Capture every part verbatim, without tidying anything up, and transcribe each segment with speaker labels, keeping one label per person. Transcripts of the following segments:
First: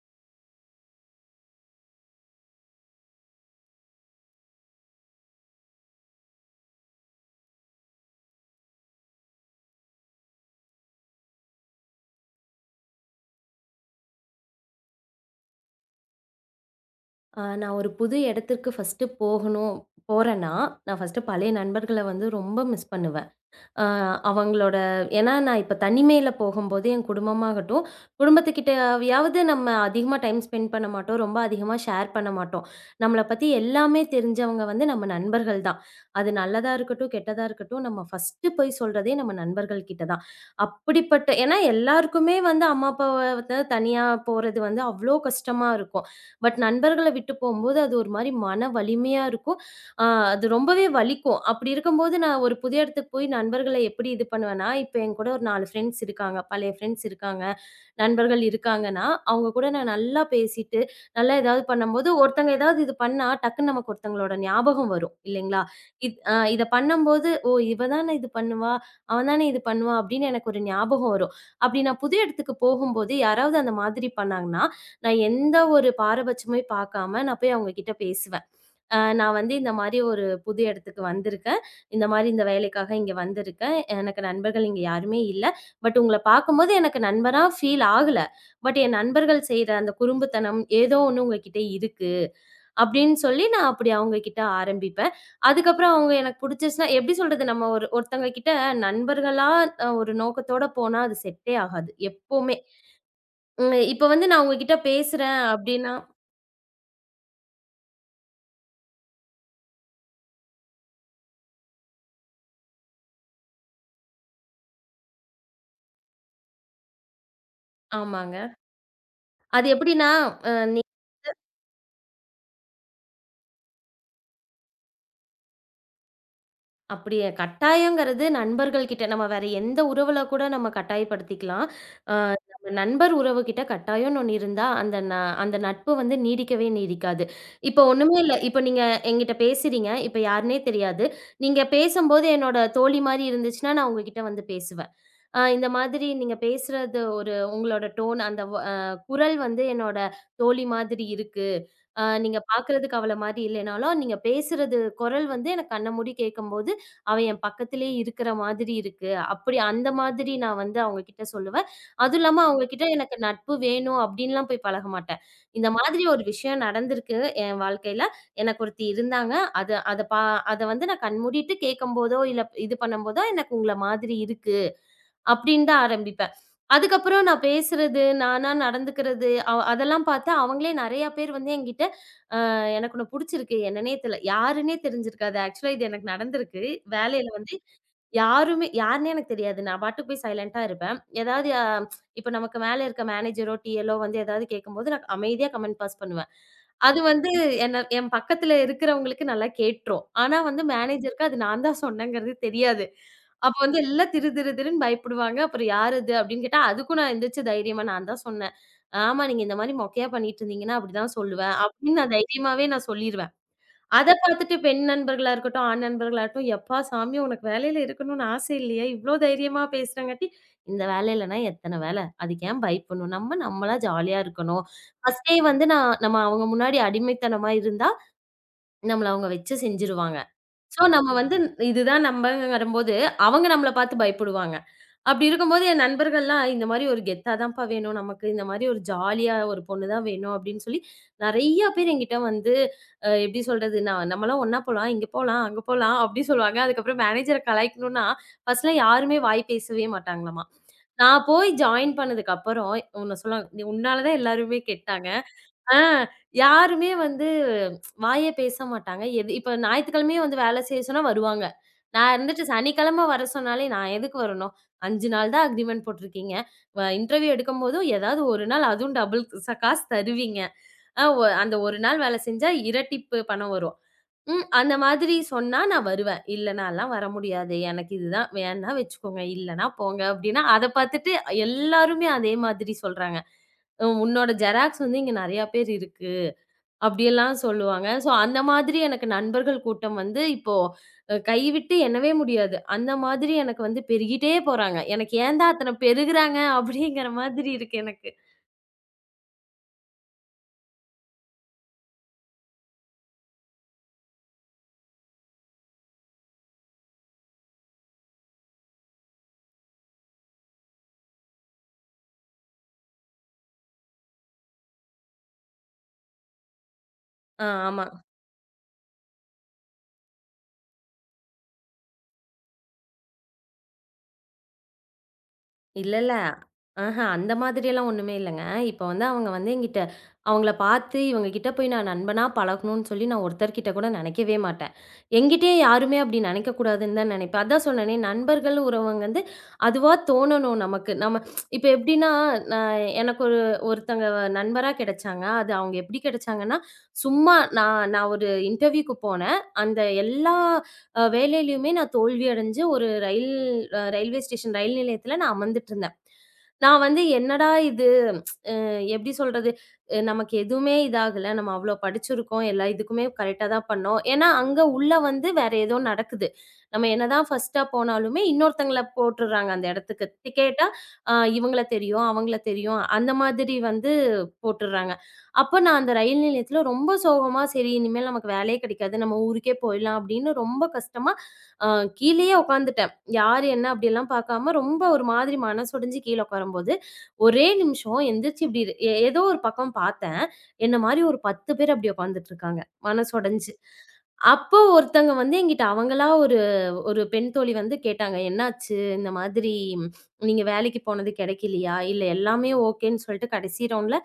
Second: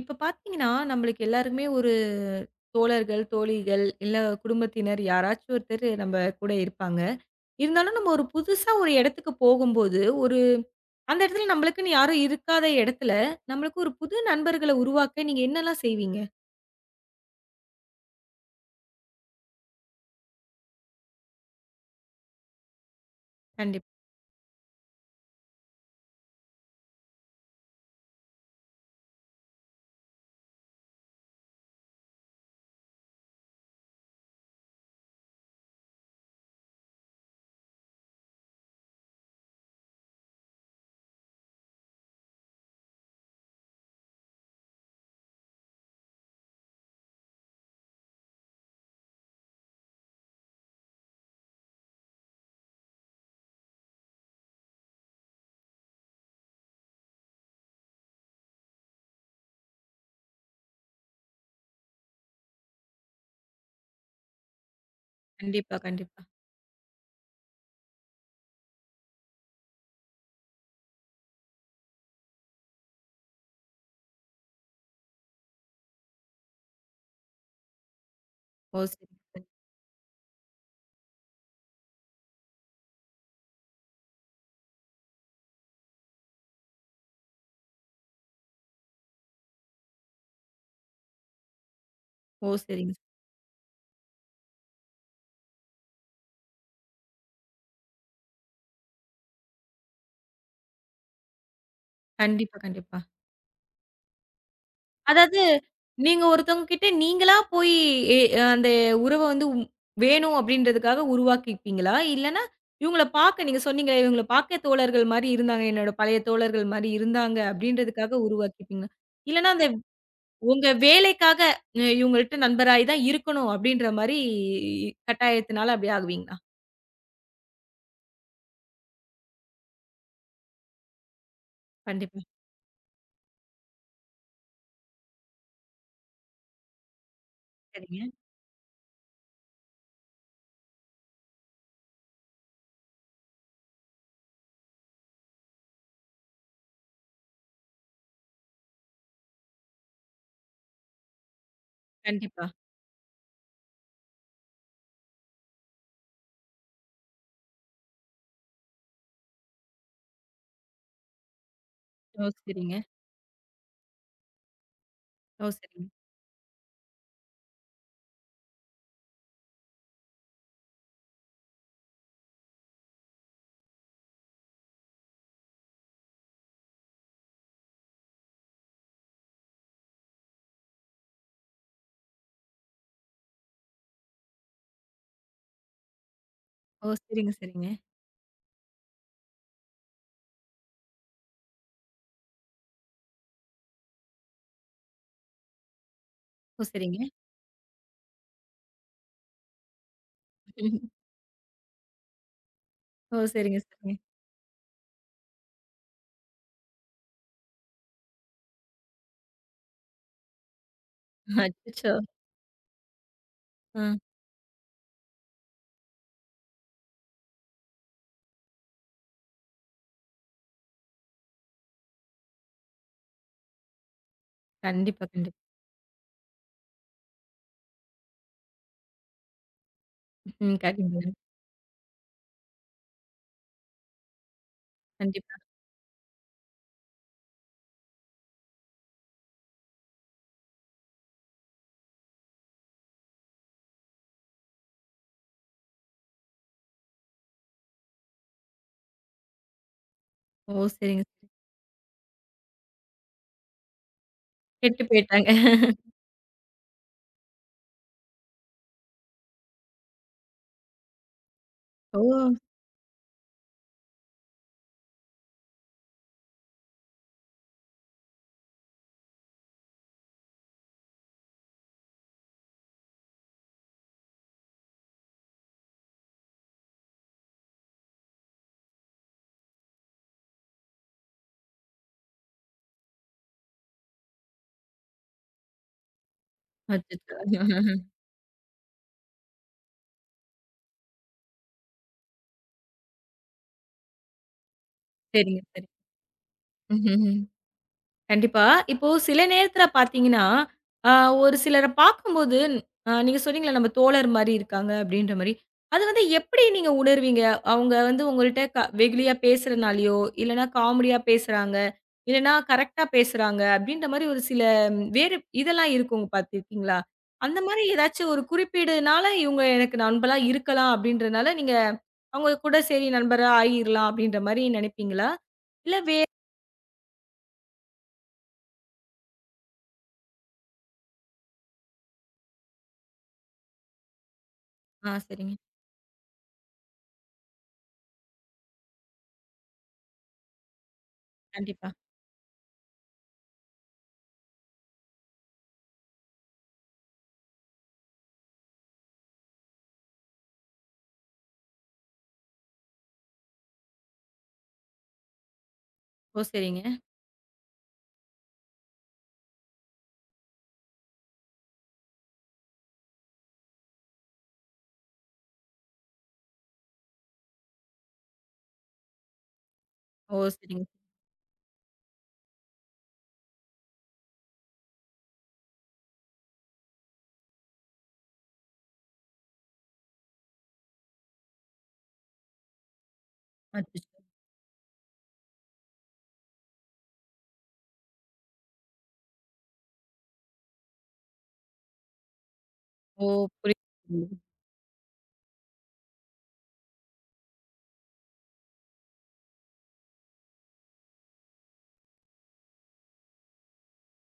Speaker 1: இப்ப பார்த்தீங்கன்னா, நம்மளுக்கு எல்லாருக்குமே ஒரு தோழர்கள், தோழிகள், இல்ல குடும்பத்தினர் யாராச்சும் ஒருத்தர் நம்ம கூட இருப்பாங்க. இருந்தாலும் நம்ம ஒரு புதுசா ஒரு இடத்துக்கு போகும்போது, ஒரு அந்த இடத்துல நம்மளுக்குன்னு யாரும் இருக்காத இடத்துல, நம்மளுக்கு ஒரு புது நண்பர்கள உருவாக்க நீங்க என்னலாம் செய்வீங்க?
Speaker 2: ஆ நான் ஒரு புது இடத்திற்கு ஃபர்ஸ்ட்டு போகணும் போறேன்னா, நான் ஃபர்ஸ்ட்டு பழைய நண்பர்கள வந்து ரொம்ப மிஸ் பண்ணுவேன். அ
Speaker 1: கண்டிப்
Speaker 2: அவங்களோட ஏன்னா நான் இப்ப தனிமையில போகும்போது என் குடும்பமாகட்டும், குடும்பத்துக்கிட்டயாவது நம்ம அதிகமா டைம் ஸ்பெண்ட் பண்ண மாட்டோம். ரொம்ப அதிகமா ஷேர் பண்ண மாட்டோம். நம்மள பத்தி எல்லாமே தெரிஞ்சவங்க வந்து நம்ம நண்பர்கள் தான். அது நல்லதா இருக்கட்டும், கெட்டதா இருக்கட்டும், நம்ம ஃபர்ஸ்ட்டு போய் சொல்றதே நம்ம நண்பர்கள் கிட்ட தான். அப்படிப்பட்ட ஏன்னா எல்லாருக்குமே வந்து அம்மா, அப்பாவ வந்து தனியா போறது வந்து அவ்ளோ கஷ்டமா இருக்கும். பட் நண்பர்கள விட்டு போம்போது அது ஒரு மாரி மன வலிமையா இருக்கும். ஆ அது ரொம்பவே வலிக்கும். அப்படி இருக்கும்போது நான் ஒரு புதிய இடத்துக்கு போய் நண்பர்கள எப்படி இது பண்ணுவேன்னா, இப்ப என் கூட ஒரு நாலு ஃப்ரெண்ட்ஸ் இருக்காங்க. பழைய ஃப்ரெண்ட்ஸ் இருக்காங்க. நண்பர்கள் இருக்காங்கன்னா, அவங்க கூட நான் நல்லா பேசிட்டு, நல்லா ஏதாவது பண்ணும்போது, ஒருத்தங்க ஏதாவது இது பண்ணா, டக்குன்னு நமக்கு ஒருத்தங்களோட ஞாபகம் வரும் இல்லைங்களா?
Speaker 1: கண்டிப்பா,
Speaker 2: இத்
Speaker 1: கண்டிப்பா.
Speaker 2: அ இத பண்ணும்போது, "ஓ! இவ தானே இது பண்ணுவா. அவன் தானே இது பண்ணுவான்." அப்படின்னு எனக்கு ஒரு ஞாபகம் வரும். அப்படி நான் புதிய இடத்துக்கு போகும்போது யாராவது அந்த மாதிரி பண்ணாங்கன்னா, நான் எந்த ஒரு பாரபட்சமும் பார்க்காம நான் போய் அவங்க கிட்ட பேசுவேன்.
Speaker 1: ஓ!
Speaker 2: அ
Speaker 1: சரிங்க
Speaker 2: நான்
Speaker 1: சார்.
Speaker 2: வந்து இந்த மாரி ஒரு புது இடத்துக்கு வந்திருக்கேன். இந்த மாரி இந்த வேலைக்காக இங்க வந்திருக்கேன். எனக்கு நண்பர்கள் இங்க யாருமே இல்ல. பட் உங்கள பார்க்கும்போது எனக்கு நண்பரா ஃபீல் ஆகல. பட் என் நண்பர்கள் செய்ற அந்த குறும்புத்தனம் ஏதோ ஒண்ணு உங்ககிட்ட இருக்கு.
Speaker 1: ஓ! சரிங்க சார்.
Speaker 2: அப்படின்னு சொல்லி நான் அப்படி அவங்க கிட்ட ஆரம்பிப்பேன். அதுக்கப்புறம் அவங்க எனக்கு புடிச்சிருச்சுனா எப்படி சொல்றது? நம்ம ஒரு ஒருத்தவங்க கிட்ட நண்பர்களா அ ஒரு நோக்கத்தோட போனா அது செட்டே ஆகாது. எப்பவுமே.
Speaker 1: கண்டிப்பா, கண்டிப்பா.
Speaker 2: ம். இப்ப வந்து நான் உங்ககிட்ட பேசுறேன்
Speaker 1: அதாவது,
Speaker 2: அப்படின்னா
Speaker 1: நீங்க ஒருத்தவங்க கிட்ட நீங்களா போய் எ அந்த உறவ வந்து உம் வேணும் அப்டின்றதுக்காக உருவாக்கிப்பீங்களா? இல்லன்னா, இவங்கள பார்க்க நீங்க சொன்னீங்களே, இவங்கள பார்க்க தோழர்கள் மாரி இருந்தாங்க. என்னோட பழைய தோழர்கள் மாரி இருந்தாங்க அப்டின்றதுக்காக
Speaker 2: ஆமாங்க.
Speaker 1: உருவாக்கிப்பீங்களா? இல்லன்னா, அந்த
Speaker 2: அது எப்படின்னா, அ
Speaker 1: உங்க
Speaker 2: நீ
Speaker 1: வேலைக்காக அஹ், இவங்கள்ட்ட நண்பராயி தான் இருக்கணும் அப்டின்ற மாரி கட்டாயத்தினால அப்டி ஆகுவீங்களா?
Speaker 2: அப்படியே கட்டாயங்கிறது நண்பர்கள் கிட்ட நம்ம வேற எந்த உறவுல கூட நம்ம கட்டாயப்படுத்திக்கலாம். அ
Speaker 1: கண்டிப்பா.
Speaker 2: நம்ம நண்பர் உறவு கிட்ட கட்டாயம்னு ஒண்ணு இருந்தா, அந்த ந அந்த நட்பு வந்து நீடிக்கவே நீடிக்காது. இப்போ
Speaker 1: சரிங்க.
Speaker 2: ஒண்ணுமே இல்ல. இப்போ நீங்க என்கிட்ட பேசுறீங்க. இப்போ யாருன்னே தெரியாது. நீங்க பேசும்போது என்னோட தோழி மாரி இருந்துச்சுன்னா, நான் உங்ககிட்ட வந்து பேசுவேன். அ இந்த மாதிரி நீங்க பேசுறது ஒரு உங்களோட டோன் அந்த வ அ குரல் வந்து என்னோட தோழி மாதிரி இருக்கு. அ நீங்க
Speaker 1: கண்டிப்பா.
Speaker 2: பார்க்குறதுக்கு அவள மாரி இல்லனாலும், நீங்க பேசுறது குரல் வந்து எனக்கு கண்ண மூடி கேட்கும்போது, அவ என் பக்கத்திலேயே இருக்கிற மாதிரி இருக்கு. அப்படி அந்த மாதிரி நான் வந்து அவங்ககிட்ட சொல்லுவேன். அதுவும்
Speaker 1: ஓ!
Speaker 2: இல்லாம
Speaker 1: சரிங்க.
Speaker 2: அவங்ககிட்ட எனக்கு நட்பு வேணும் அப்படின்லாம் போய் பழக மாட்டேன்.
Speaker 1: ஓ!
Speaker 2: இந்த
Speaker 1: சரிங்க.
Speaker 2: மாதிரி ஒரு விஷயம் நடந்திருக்கு என் வாழ்க்கையில. எனக்கு ஒருத்தி இருந்தாங்க. அத அத பா அத வந்து நான் கண் மூடிட்டு கேட்கும்போதோ, இல்ல இது பண்ணும்போதோ எனக்கு உங்கள மாதிரி இருக்கு. அப்படின்னு தான் ஆரம்பிப்பேன். அதுக்கப்புறம் நான் பேசுறது, நானா நடந்துக்கிறது, அவ் அதெல்லாம் பார்த்து அவங்களே நெறைய பேர் வந்து என்கிட்ட எனக்கு உன்ன புடிச்சிருக்கு. என்னன்னே தெர்ல. யாருன்னே தெரிஞ்சிருக்காது. ஆக்சுவலா இது எனக்கு நடந்திருக்கு.
Speaker 1: ஓ!
Speaker 2: வேலையில
Speaker 1: சரிங்க,
Speaker 2: வந்து
Speaker 1: சரிங்க.
Speaker 2: யாருமே யாருன்னே எனக்கு தெரியாது. நான் பாட்டுக்கு போய் சைலன்ட்டா இருப்பேன். ஏதாவது அ இப்ப நமக்கு மேல இருக்க மேனேஜரோ, டிஎல்லோ வந்து ஏதாவது கேட்கும்போது நான் அமைதியா கமெண்ட் பாஸ் பண்ணுவேன்.
Speaker 1: ஓ! சரிங்க.
Speaker 2: அது வந்து என்ன என் பக்கத்துல இருக்கிறவங்களுக்கு நல்லா கேட்டுரும். ஆனா வந்து மேனேஜருக்கு அது நான் தான் சொன்னேங்கிறது தெரியாது.
Speaker 1: ஓ!
Speaker 2: அப்ப
Speaker 1: சரிங்க,
Speaker 2: வந்து
Speaker 1: சரிங்க.
Speaker 2: எல்லாம் திரு திரு திருன்னு பயப்படுவாங்க. அப்புறம் யார் இது அப்படின்னு கேட்டா, அதுக்கும் நான் எந்திரிச்சு தைரியமா நான் தான் சொன்னேன். ஆமா. நீங்க இந்த மாரி மொக்கையா பண்ணிட்டு இருந்தீங்கன்னா, அப்படிதான் சொல்லுவேன்.
Speaker 1: அச்சச்சோ!
Speaker 2: அப்படின்னு நான் தைரியமாவே நான் சொல்லிருவேன்.
Speaker 1: ஆ.
Speaker 2: அத பார்த்துட்டு பெண் நண்பர்களா இருக்கட்டும், ஆண் நண்பர்களாகட்டும், "எப்பா சாமி உனக்கு வேலையில இருக்கணும்னு ஆசை இல்லையா? இவ்ளோ தைரியமா பேசுறங்காட்டி, இந்த வேலை இல்லன்னா எத்தன வேலை? அதுக்கு ஏன் பயப்படணும்? நம்ம நம்மளா ஜாலியா இருக்கணும்."
Speaker 1: கண்டிப்பா,
Speaker 2: ஃபர்ஸ்ட்டே
Speaker 1: கண்டிப்பா.
Speaker 2: வந்து நான் நம்ம அவங்க முன்னாடி அடிமைத்தனமா இருந்தா, நம்மள அவங்க வச்சு செஞ்சுருவாங்க.
Speaker 1: ம்.
Speaker 2: ஸோ நம்ம
Speaker 1: கண்டிப்பாங்க.
Speaker 2: வந்து இதுதான் நம்பங்கிறம்போது, அவங்க நம்மள பார்த்து பயப்படுவாங்க. அப்படி
Speaker 1: கண்டிப்பா.
Speaker 2: இருக்கும்போது என் நண்பர்கள்லாம் இந்த மாதிரி ஒரு கெத்தா தான்ப்பா வேணும் நமக்கு. இந்த மாதிரி ஒரு ஜாலியா ஒரு பொண்ணு தான் வேணும் அப்படின்னு சொல்லி நெறைய பேர் என்கிட்ட வந்து அ எப்படி சொல்றது? நான் நம்மலாம் ஒண்ணா போலாம், இங்க போலாம், அங்க போலாம் அப்படி சொல்லுவாங்க. அதுக்கப்புறம் மேனேஜர கலாய்க்கணும்னா, ஃபர்ஸ்ட்லாம் யாருமே வாய் பேசவே மாட்டாங்களாமா.
Speaker 1: ஓ! சரிங்க, சரி.
Speaker 2: நான் போய் ஜாயின் பண்ணதுக்கு அப்புறம் உன்ன சொல்லுவாங்க. "உன்னால தான் எல்லாருமே
Speaker 1: கெட்டு
Speaker 2: கெட்டாங்க.
Speaker 1: போயிட்டாங்க.
Speaker 2: ஆ யாருமே வந்து வாயே பேச மாட்டாங்க. எது இப்ப ஞாயித்துக்கிழமையும் வந்து வேலை செய்ய சொன்னா வருவாங்க.
Speaker 1: ஓ!
Speaker 2: நான் இருந்துட்டு சனிக்கிழமை வர சொன்னாலே நான் எதுக்கு வரணும்? அஞ்சு நாள் தான் அக்ரீமெண்ட் போட்டுருக்கீங்க. வ இன்டர்வியூ எடுக்கும்போதும் ஏதாவது ஒரு நாள் அதுவும் டபுள் ச காசு தருவீங்க. அ ஒ அந்த ஒரு நாள் வேலை செஞ்சா இரட்டிப்பு பணம் வரும். ம். அந்த மாதிரி சொன்னா நான் வருவேன். "இல்ல நான்லாம் வர முடியாது. எனக்கு இதுதான் வேணா வச்சுக்கோங்க. இல்லன்னா போங்க." அப்படின்னா அத பார்த்துட்டு எல்லாருமே அதே மாதிரி சொல்றாங்க. உம், "உன்னோட ஜெராக்ஸ் வந்து இங்க நெறையா பேர் இருக்கு."
Speaker 1: அச்சச்சோ!
Speaker 2: அப்படியெல்லாம் சொல்லுவாங்க. ஸோ அந்த மாதிரி எனக்கு நண்பர்கள் கூட்டம் வந்து இப்போ அ கைவிட்டு எண்ணவே முடியாது. அந்த மாதிரி எனக்கு வந்து பெருகிட்டே போறாங்க. எனக்கு
Speaker 1: சரிங்க,
Speaker 2: ஏன்தான்
Speaker 1: சரி.
Speaker 2: அத்தன பெருகுறாங்க அப்படிங்கிற
Speaker 1: ம்ஹ்ம்.
Speaker 2: மாதிரி இருக்கு எனக்கு.
Speaker 1: கண்டிப்பா. இப்போ சில நேரத்துல பார்த்தீங்கன்னா, அ ஒரு சிலர பார்க்கும்போது அ நீங்க சொன்னீங்கல்ல, நம்ம தோழர் மாரி இருக்காங்க அப்படின்ற மாரி. அது வந்து எப்படி நீங்க உணர்வீங்க? அவங்க வந்து உங்கள்ட்ட க வெகுளியா பேசுறனாலயோ, இல்லன்னா காமெடியா பேசுறாங்க, இல்லன்னா கரெக்ட்டா பேசுறாங்க அப்படின்ற மாரி ஒரு சில ம், வேறு இதெல்லாம் இருக்கும் பார்த்துருக்கீங்களா? அந்த
Speaker 2: ஆ
Speaker 1: மாரி
Speaker 2: ஆமா.
Speaker 1: ஏதாச்சும் ஒரு குறிப்பீடுனால, இவங்க எனக்கு நண்பளா இருக்கலாம் அப்படின்றனால, நீங்க அவங்க கூட சரி நண்பரா ஆயிரலாம் அப்படின்ற மாரி நினைப்பீங்களா? இல்ல
Speaker 2: இல்ல,
Speaker 1: வே
Speaker 2: இல்ல. ஆஹ அந்த மாதிரியெல்லாம் ஒண்ணுமே இல்லங்க. இப்ப வந்து அவங்க வந்து என்கிட்ட அவங்கள பார்த்து இவங்க கிட்ட போய் நான் நண்பனா பழகணும்னு சொல்லி நான் ஒருத்தர்கிட்ட கூட நெனைக்கவே மாட்டேன்.
Speaker 1: ஆ சரிங்க.
Speaker 2: என்கிட்டயே யாருமே அப்டி நெனைக்கக்கூடாதுன்னு தான் நெனைப்பேன். அதான் சொன்னேனே நண்பர்கள், உறவுங்க வந்து அதுவா தோணணும் நமக்கு. நம்ம இப்ப
Speaker 1: கண்டிப்பா.
Speaker 2: எப்டின்னா, நான் எனக்கு ஒரு ஒருத்தங்க நண்பரா கிடைச்சாங்க. அது அவங்க எப்டி கிடைச்சாங்கன்னா, சும்மா நான் நான் ஒரு இன்டர்வியூக்கு போனேன். அந்த எல்லா அ வேலையிலயுமே நான் தோல்வி அடைஞ்சு ஒரு ரயில் அ ரயில்வே ஸ்டேஷன் ரயில் நிலையத்தில நான் அமர்ந்துட்டு இருந்தேன்.
Speaker 1: ஓ! சரிங்க.
Speaker 2: நான் வந்து என்னடா இது! எப்படி சொல்றது? அ நமக்கு எதுவுமே இதாகல. நம்ம அவ்ளோ படிச்சிருக்கோம். எல்லா இதுக்குமே கரெக்ட்டா தான் பண்ணோம். ஏன்னா, அங்க உள்ள வந்து வேற ஏதோ நடக்குது. நம்ம என்னதான் ஃபர்ஸ்ட்டா போனாலுமே இன்னொருத்தங்கள போட்டுர்றாங்க அந்த இடத்துக்கு.
Speaker 1: ஓ! சரிங்க.
Speaker 2: கேட்டா, அ இவங்கள தெரியும், அவங்கள தெரியும். அந்த மாதிரி வந்து போட்டுர்றாங்க. அப்ப நான் அந்த ரயில் நிலையத்தில ரொம்ப சோகமா, சரி இனிமேல் நமக்கு வேலையே கிடைக்காது. நம்ம ஊருக்கே போயிடலாம் அப்படின்னு ரொம்ப கஷ்டமா அ கீழேயே உட்காந்துட்டேன். யார் என்ன
Speaker 1: அச்சச்சோ!
Speaker 2: அப்படியெல்லாம் பார்க்காம ரொம்ப ஒரு மாதிரி மனசொடைஞ்சு கீழ உட்காரும்போது, ஒரே நிமிஷம் எந்திரிச்சு இப்படி எ ஏதோ ஒரு பக்கம் பார்த்தேன். என்ன மாரி ஒரு பத்து பேர் அப்படி உட்கார்ந்துட்டு இருக்காங்க.
Speaker 1: ஓ!
Speaker 2: மனசொடைஞ்சு.
Speaker 1: புரியுது.
Speaker 2: அப்போ ஒருத்தங்க வந்து என்கிட்ட அவங்களா ஒரு ஒரு பெண் தோழி வந்து கேட்டாங்க. "என்னாச்சு? இந்த மாதிரி ம், நீங்க வேலைக்கு போனது கிடைக்கலையா? இல்ல எல்லாமே ஓகேன்னு சொல்லிட்டு கடைசி ரவுண்ட்ல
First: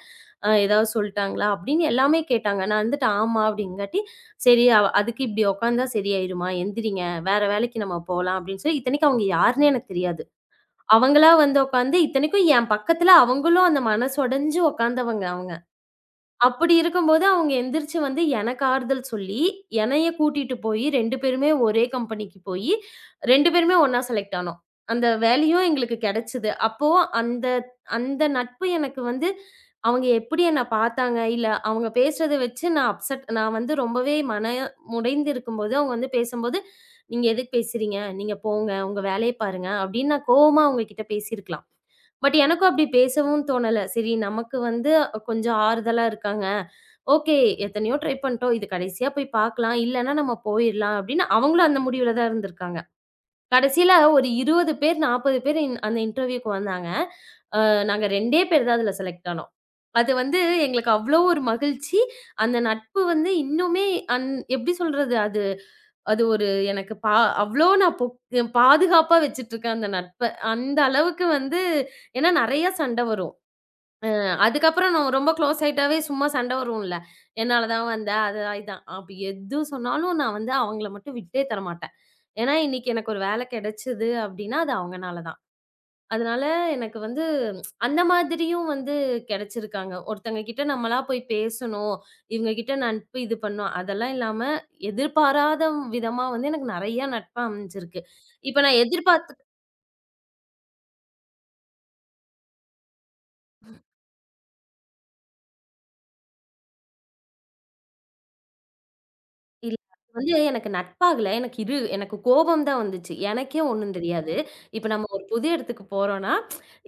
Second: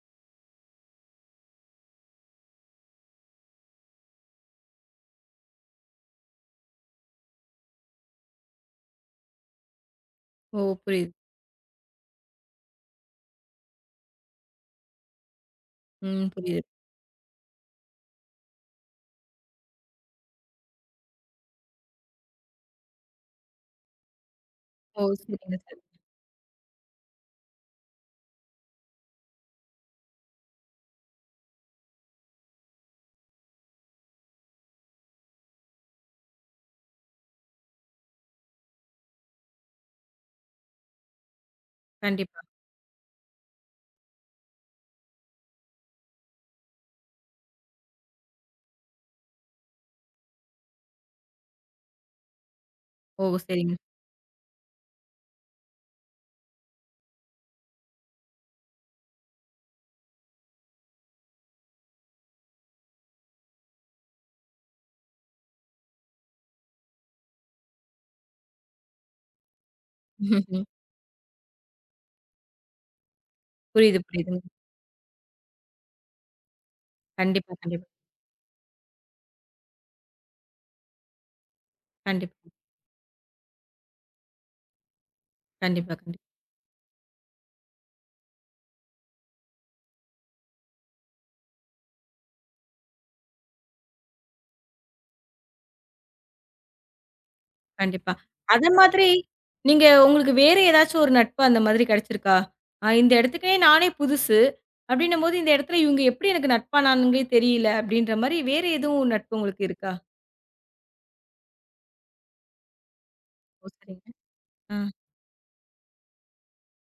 Speaker 2: அ ஏதாவது சொல்ட்டாங்களா?" அப்படின்னு எல்லாமே கேட்டாங்க. நான் வந்துட்டு ஆமா அப்படிங்காட்டி, "சரி அவ அதுக்கு இப்படி உட்கார்ந்தா சரியாயிருமா? எந்திரிங்க. வேற வேலைக்கு நம்ம போலாம்." அப்படின்னு சொல்லி இத்தனைக்கும் அவங்க யாருன்னே எனக்கு தெரியாது.
Speaker 1: ஓ! புரியுது.
Speaker 2: அவங்களா வந்து உட்காந்து இத்தனைக்கும் என் பக்கத்துல அவங்களும் அந்த மனசு உடைஞ்சு உட்காந்தவங்க. அவங்க
Speaker 1: ம். புரியுது.
Speaker 2: அப்படி இருக்கும்போது அவங்க எந்திரிச்சு வந்து எனக்கு ஆறுதல் சொல்லி, என்னைய கூட்டிட்டு போயி ரெண்டு பேருமே ஒரே கம்பெனிக்கு போயி, ரெண்டு பேருமே ஒண்ணா செலக்ட் ஆனோம்.
Speaker 1: ஓ!
Speaker 2: அந்த
Speaker 1: சரிங்க
Speaker 2: வேலையும்
Speaker 1: சார்.
Speaker 2: எங்களுக்கு கெடைச்சது. அப்போ அந்த அந்த நட்பு எனக்கு வந்து அவங்க எப்படி என்ன பார்த்தாங்க, இல்ல அவங்க பேசுறத வச்சு நான் அப்செட் நான் வந்து ரொம்பவே மன உடைந்து இருக்கும்போது, அவங்க வந்து பேசும்போது, "நீங்க எதுக்கு பேசுறீங்க? நீங்க போங்க. உங்க வேலைய பாருங்க" அப்படின்னு நான் கோவமா அவங்க கிட்ட பேசியிருக்கலாம். பட்
Speaker 1: கண்டிப்பா.
Speaker 2: எனக்கும் அப்படி பேசவும் தோணல. சரி நமக்கு வந்து கொஞ்சம் ஆறுதலா இருக்காங்க. ஓகே எத்தனையோ ட்ரை பண்ணிட்டோம். இது கடைசியா போய் பார்க்கலாம். இல்லன்னா நம்ம போயிரலாம் அப்படின்னு அவங்களும் அந்த முடிவுல தான் இருந்திருக்காங்க.
Speaker 1: ஓ! சரிங்க.
Speaker 2: கடைசியில ஒரு இருபது பேர், நாற்பது பேர் இன் அந்த இன்டர்வியூக்கு வந்தாங்க. அ நாங்க 2டே பேர் தான் அதுல செலக்ட் ஆனோம். அது வந்து எங்களுக்கு அவ்ளோ ஒரு மகிழ்ச்சி. அந்த நட்பு வந்து இன்னுமே அந் எப்படி சொல்றது? அது அது ஒரு எனக்கு பா அவ்ளோ நான் பொக் பாதுகாப்பா வச்சுட்டுருக்கேன் அந்த நட்ப.
Speaker 1: ம்ஹ்ம்.
Speaker 2: அந்த அளவுக்கு வந்து ஏன்னா நெறைய சண்ட வரும்.
Speaker 1: புரியுது,
Speaker 2: அ
Speaker 1: புரியுதுங்க.
Speaker 2: அதுக்கப்புறம் நம்ம ரொம்ப க்ளோஸ் ஆயிட்டாவே சும்மா சண்டை வரும்ல.
Speaker 1: கண்டிப்பா,
Speaker 2: "என்னால
Speaker 1: கண்டிப்பா,
Speaker 2: தான் வந்த, அது இதான்." அப்படி எது சொன்னாலும் நான் வந்து அவங்கள மட்டும் விட்டே தரமாட்டேன்.
Speaker 1: கண்டிப்பா,
Speaker 2: ஏன்னா இன்னைக்கு எனக்கு ஒரு வேலை கிடைச்சது அப்படின்னா, அது அவங்கனால தான்.
Speaker 1: கண்டிப்பா, கண்டிப்பா,
Speaker 2: அதனால எனக்கு வந்து ம், அந்த மாதிரியும் வந்து கிடைச்சிருக்காங்க. ஒருத்தங்க கிட்ட நம்மளா போய் பேசணும், இவங்க கிட்ட நட்பு இது பண்ணும், அதெல்லாம் இல்லாம எதிர்பாராத விதமா வந்து எனக்கு நெறைய நட்பு அமைஞ்சிருக்கு.
Speaker 1: கண்டிப்பா.
Speaker 2: இப்ப
Speaker 1: அத
Speaker 2: நான்
Speaker 1: மாதிரி
Speaker 2: எதிர்பார்த்து
Speaker 1: நீங்க உங்களுக்கு வேற ஏதாச்சும் ஒரு நட்பு அந்த மாதிரி கிடைச்சிருக்கா? அ இந்த இடத்துக்கே நானே புதுசு. அப்படின்னும்போது இந்த இடத்துல இவங்க எப்படி எனக்கு நட்பானானுங்களே தெரியல அப்படின்ற மாரி வேற எதுவும் நட்பு உங்களுக்கு
Speaker 2: இல்ல.
Speaker 1: இருக்கா?
Speaker 2: அது வந்து எனக்கு நட்பாகல. எனக்கு இரு எனக்கு கோபம் தான் வந்துச்சு. எனக்கே
Speaker 1: ஓ!
Speaker 2: ஒண்ணும்
Speaker 1: சரிங்க.
Speaker 2: தெரியாது.
Speaker 1: ஆ.
Speaker 2: இப்ப நம்ம ஒரு புது இடத்துக்கு போறோம்னா,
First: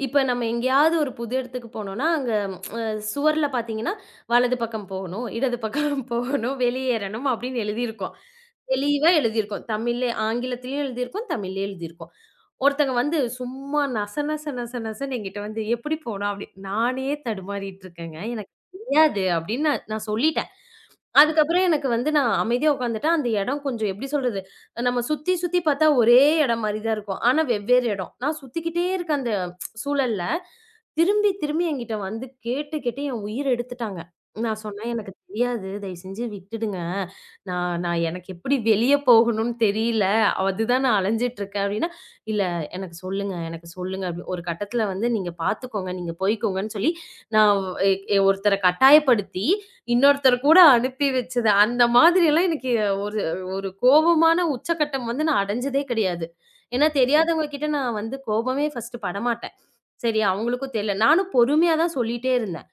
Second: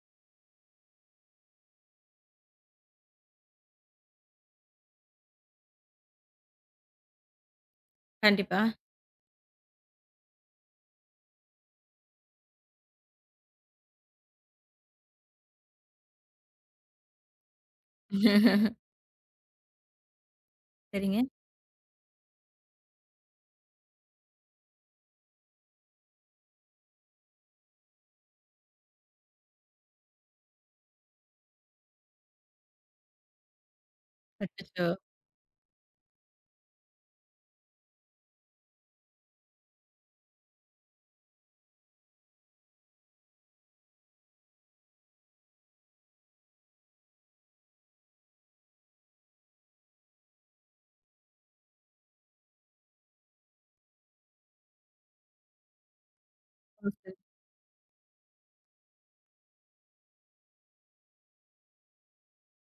Speaker 2: இப்ப நம்ம எங்கேயாவது ஒரு புது இடத்துக்கு போனோம்னா, அங்க அ சுவர்ல பார்த்தீங்கன்னா, வலது பக்கம் போகணும், இடது பக்கம் போகணும், வெளியேறணும் அப்படின்னு எழுதியிருக்கும்.
Speaker 1: கண்டிப்பா.
Speaker 2: தெளிவா எழுதியிருக்கும். தமிழ்ல ஆங்கிலத்திலயும் எழுதியிருக்கும், தமிழ்லயும் எழுதியிருக்கும். ஒருத்தங்க வந்து சும்மா நச நச நச நசன்னு என்கிட்ட வந்து "எப்படி போணும்?" அப்படி நானே தடுமாறிட்டு இருக்கேங்க. எனக்கு தெரியாது அப்படின்னு நான் நான் சொல்லிட்டேன்.
Speaker 1: சரிங்க.
Speaker 2: அதுக்கப்புறம் எனக்கு வந்து நான் அமைதியா உட்காந்துட்டேன். அந்த இடம் கொஞ்சம் எப்படி சொல்றது? நம்ம சுத்தி சுத்தி பார்த்தா ஒரே இடம் மாரி தான் இருக்கும். ஆனா வெவ்வேறு இடம். நான் சுத்திக்கிட்டே இருக்க அந்த சூழல்ல, திரும்பி திரும்பி என்கிட்ட வந்து கேட்டு கேட்டு என் உயிர எடுத்துட்டாங்க. நான்
Speaker 1: அச்சச்சோ!
Speaker 2: சொன்னேன், "எனக்கு தெரியாது. தயவு செஞ்சு விட்டுடுங்க. நான் நான் எனக்கு எப்படி வெளிய போகணும்னு தெரியல. அதுதான் நான் அலைஞ்சுட்டு இருக்கேன்." அப்படின்னா, "இல்ல எனக்கு சொல்லுங்க, எனக்கு சொல்லுங்க" அப்படி ஒரு கட்டத்தில வந்து "நீங்க பார்த்துக்கோங்க, நீங்க போய்க்கோங்கன்னு" சொல்லி நான் எ எ ஒருத்தர கட்டாயப்படுத்தி, இன்னொருத்தர கூட அனுப்பி வச்சது. அந்த மாதிரியெல்லாம் எனக்கு ஒரு ஒரு கோபமான உச்சகட்டம் வந்து நான் அடைஞ்சதே கிடையாது.
Speaker 1: ஓ!
Speaker 2: ஏன்னா
Speaker 1: சரி.
Speaker 2: தெரியாதவங்க கிட்ட நான் வந்து கோபமே ஃபர்ஸ்ட்டு படமாட்டேன். சரி அவங்களுக்கும் தெரியல. நானும் பொறுமையா தான் சொல்லிட்டே இருந்தேன்.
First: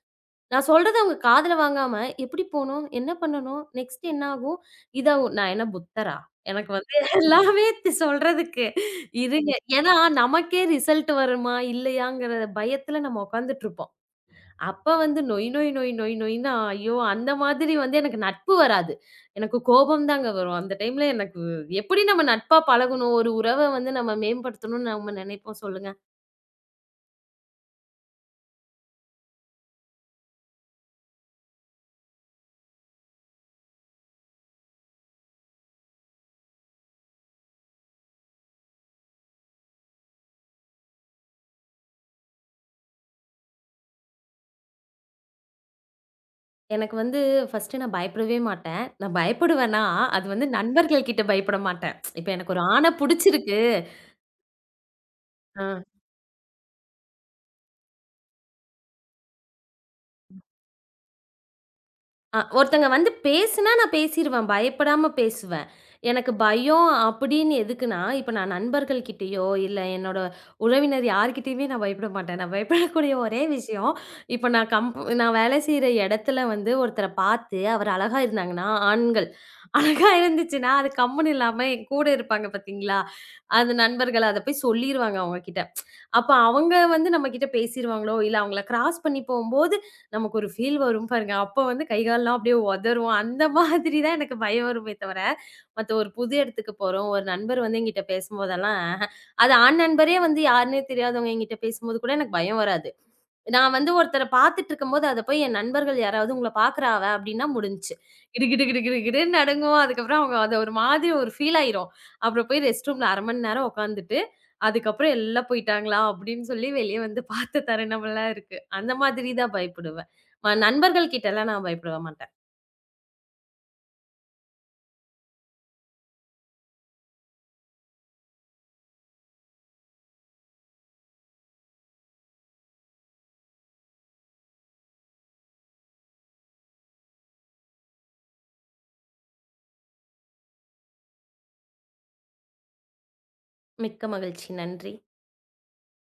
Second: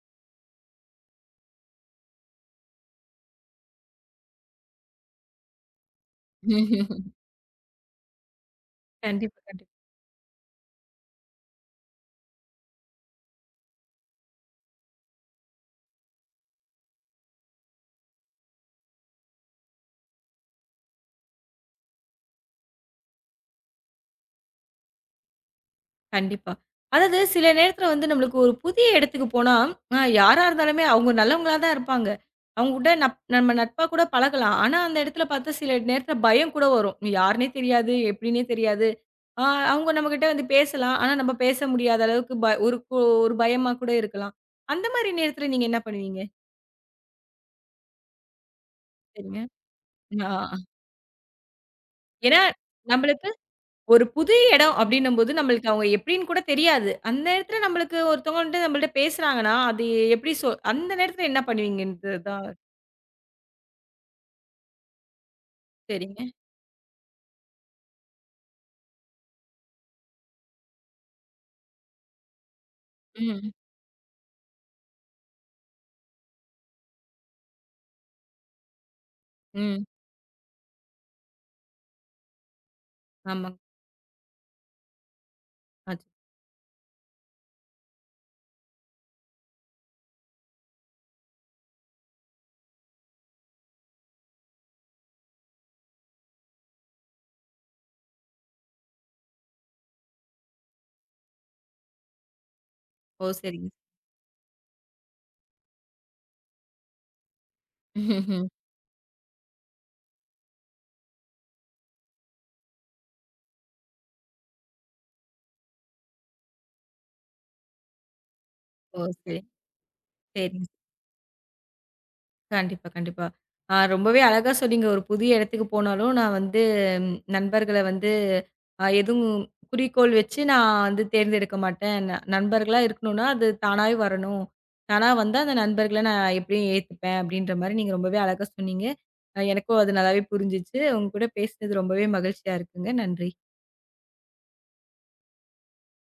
Speaker 2: நான் சொல்றத அவங்க காதுல வாங்காம, "எப்படி போணும்? என்ன பண்ணணும்? நெக்ஸ்ட் என்ன ஆகும்? இத நான் என்ன புத்தரா? எனக்கு வந்து எல்லாமே தி சொல்றதுக்கு
Speaker 1: கண்டிப்பா,
Speaker 2: இருங்க."
Speaker 1: கண்டிப்பா.
Speaker 2: ஏன்னா நமக்கே ரிசல்ட் வருமா? இல்லையாங்கிற பயத்துல நம்ம உட்கார்ந்துட்டுருப்போம். அப்ப வந்து நொய் நொய் நொய் நொய் நொய்ன்னா, ஐயோ! அந்த மாதிரி வந்து எனக்கு நட்பு வராது. எனக்கு கோபம் தாங்க வரும். அந்த டைம்ல எனக்கு எப்படி நம்ம நட்பா பழகணும்? ஒரு உறவ வந்து நம்ம மேம்படுத்தணும்னு நம்ம நினைப்போம் சொல்லுங்க?
Speaker 1: கண்டிப்பா. அதாவது சில நேரத்துல வந்து நம்மளுக்கு ஒரு புதிய இடத்துக்கு போனா, அ யாரா இருந்தாலுமே அவங்க நல்லவங்களா தான் இருப்பாங்க. அவங்க கூட நப் நம்ம நட்பா கூட பழகலாம். ஆனா, அந்த இடத்துல பார்த்தா சில நேரத்துல பயம் கூட வரும். யாருன்னே தெரியாது, எப்படின்னே தெரியாது. ஆ அவங்க நம்மகிட்ட வந்து பேசலாம். ஆனா, நம்ம பேச முடியாத அளவுக்கு ப ஒரு கு ஒரு பயமா கூட இருக்கலாம். அந்த மாரி நேரத்துல நீங்க என்ன பண்ணுவீங்க?
Speaker 2: எனக்கு வந்து ஃபர்ஸ்ட்டு நான் பயப்படவே மாட்டேன். நான்
Speaker 1: சரிங்க.
Speaker 2: பயப்படுவேன்னா, அது
Speaker 1: ஆ
Speaker 2: வந்து நண்பர்கள் கிட்ட பயப்பட மாட்டேன். இப்ப
Speaker 1: ஏன்னா,
Speaker 2: எனக்கு ஒரு ஆண
Speaker 1: நம்மளுக்கு
Speaker 2: புடிச்சிருக்கு.
Speaker 1: ஒரு புது இடம் அப்டின்னும்போது,
Speaker 2: ஆ.
Speaker 1: நம்மளுக்கு அவங்க எப்டின்னு கூட தெரியாது. அந்த நேரத்துல நம்மளுக்கு ஒருத்தவங்க வந்துட்டு நம்மள்ட்ட பேசுறாங்கன்னா, அது எப்டி சொ அந்த நேரத்துல என்ன பண்ணுவீங்கன்றது
Speaker 2: அ
Speaker 1: தான்.
Speaker 2: ஒருத்தங்க வந்து பேசுனா நான் பேசிருவேன். பயப்படாம பேசுவேன்.
Speaker 1: சரிங்க.
Speaker 2: எனக்கு பயம் அப்படின்னு எதுக்குன்னா, இப்ப நான் நண்பர்கள்கிட்டயோ, இல்ல என்னோட உறவினர் யார்கிட்டயுமே நான் பயப்பட மாட்டேன். நான் பயப்படக்கூடிய ஒரே
Speaker 1: ம்.
Speaker 2: விஷயம், இப்ப நான் கம்ப் நான் வேலை செய்ற இடத்துல வந்து ஒருத்தர பார்த்து அவர் அழகா இருந்தாங்கன்னா, ஆண்கள்
Speaker 1: ம்.
Speaker 2: அழகா இருந்துச்சுன்னா, அது கம்முன்னு இல்லாம என் கூட இருப்பாங்க பார்த்தீங்களா?
Speaker 1: ஆமாங்க.
Speaker 2: அது நண்பர்கள் அத போய் சொல்லிருவாங்க அவங்க கிட்ட.
Speaker 1: ஆச்சு.
Speaker 2: அப்ப அவங்க வந்து நம்மகிட்ட பேசிருவாங்களோ! இல்ல அவங்கள கிராஸ் பண்ணி போம்போது, நமக்கு ஒரு ஃபீல் வரும் பாருங்க. அப்ப வந்து கை கால்லாம் அப்படியே உதறும். அந்த மாதிரி தான் எனக்கு பயம் வருமே தவிர, மத்த ஒரு புது இடத்துக்கு போறோம். ஒரு நண்பர் வந்து என்கிட்ட பேசும்போதெல்லாம், அது ஆண் நண்பரே வந்து யாருன்னே தெரியாதவங்க என்கிட்ட பேசும்போது கூட எனக்கு பயம் வராது.
Speaker 1: ஓ! சரிங்க.
Speaker 2: நான் வந்து ஒருத்தர பாத்துட்டுருக்கும்போது, அத போய் என் நண்பர்கள் யாராவது "உங்கள பாக்குறா அவ" அப்படின்னா முடிஞ்சுச்சு.
Speaker 1: ம்ஹ்ம்.
Speaker 2: கிடு கிடு கிடு கிடு கிடுன்னு நடுங்குவோம். அதுக்கப்புறம் அவங்க அது ஒரு மாதிரி ஒரு ஃபீல் ஆயிரும். அப்புறம் போய் ரெஸ்ட் ரூம்ல அரை மணி நேரம் உக்காந்துட்டு, அதுக்கப்புறம் "எல்லாம் போயிட்டாங்களா?" அப்படின்னு சொல்லி வெளிய வந்து பாத்த தருணமெல்லாம் இருக்கு. அந்த
Speaker 1: ஓ!
Speaker 2: மாதிரி
Speaker 1: சரி.
Speaker 2: தான் பயப்படுவேன். ம
Speaker 1: சரிங்க.
Speaker 2: நண்பர்கள் கிட்டலாம் நான் பயப்படவே மாட்டேன்.
Speaker 1: கண்டிப்பா, கண்டிப்பா. ஆ ரொம்பவே அழகா சொன்னீங்க. ஒரு புதிய இடத்துக்கு போனாலும், நான் வந்து நண்பர்கள வந்து அ எதுவும் குறிக்கோள் வச்சு நான் வந்து தேர்ந்தெடுக்க மாட்டேன். ந நண்பர்களா இருக்கணும்னா, அது தானாவே வரணும். தானா வந்தா அந்த நண்பர்கள நான் எப்படியும் ஏத்துப்பேன், அப்படின்ற மாரி நீங்க ரொம்பவே அழகா சொன்னீங்க. அ எனக்கும் அது நல்லாவே புரிஞ்சுச்சு. உங்க கூட பேசினது ரொம்பவே மகிழ்ச்சியா இருக்குங்க. நன்றி.
Speaker 2: மிக்க மகிழ்ச்சி. நன்றி.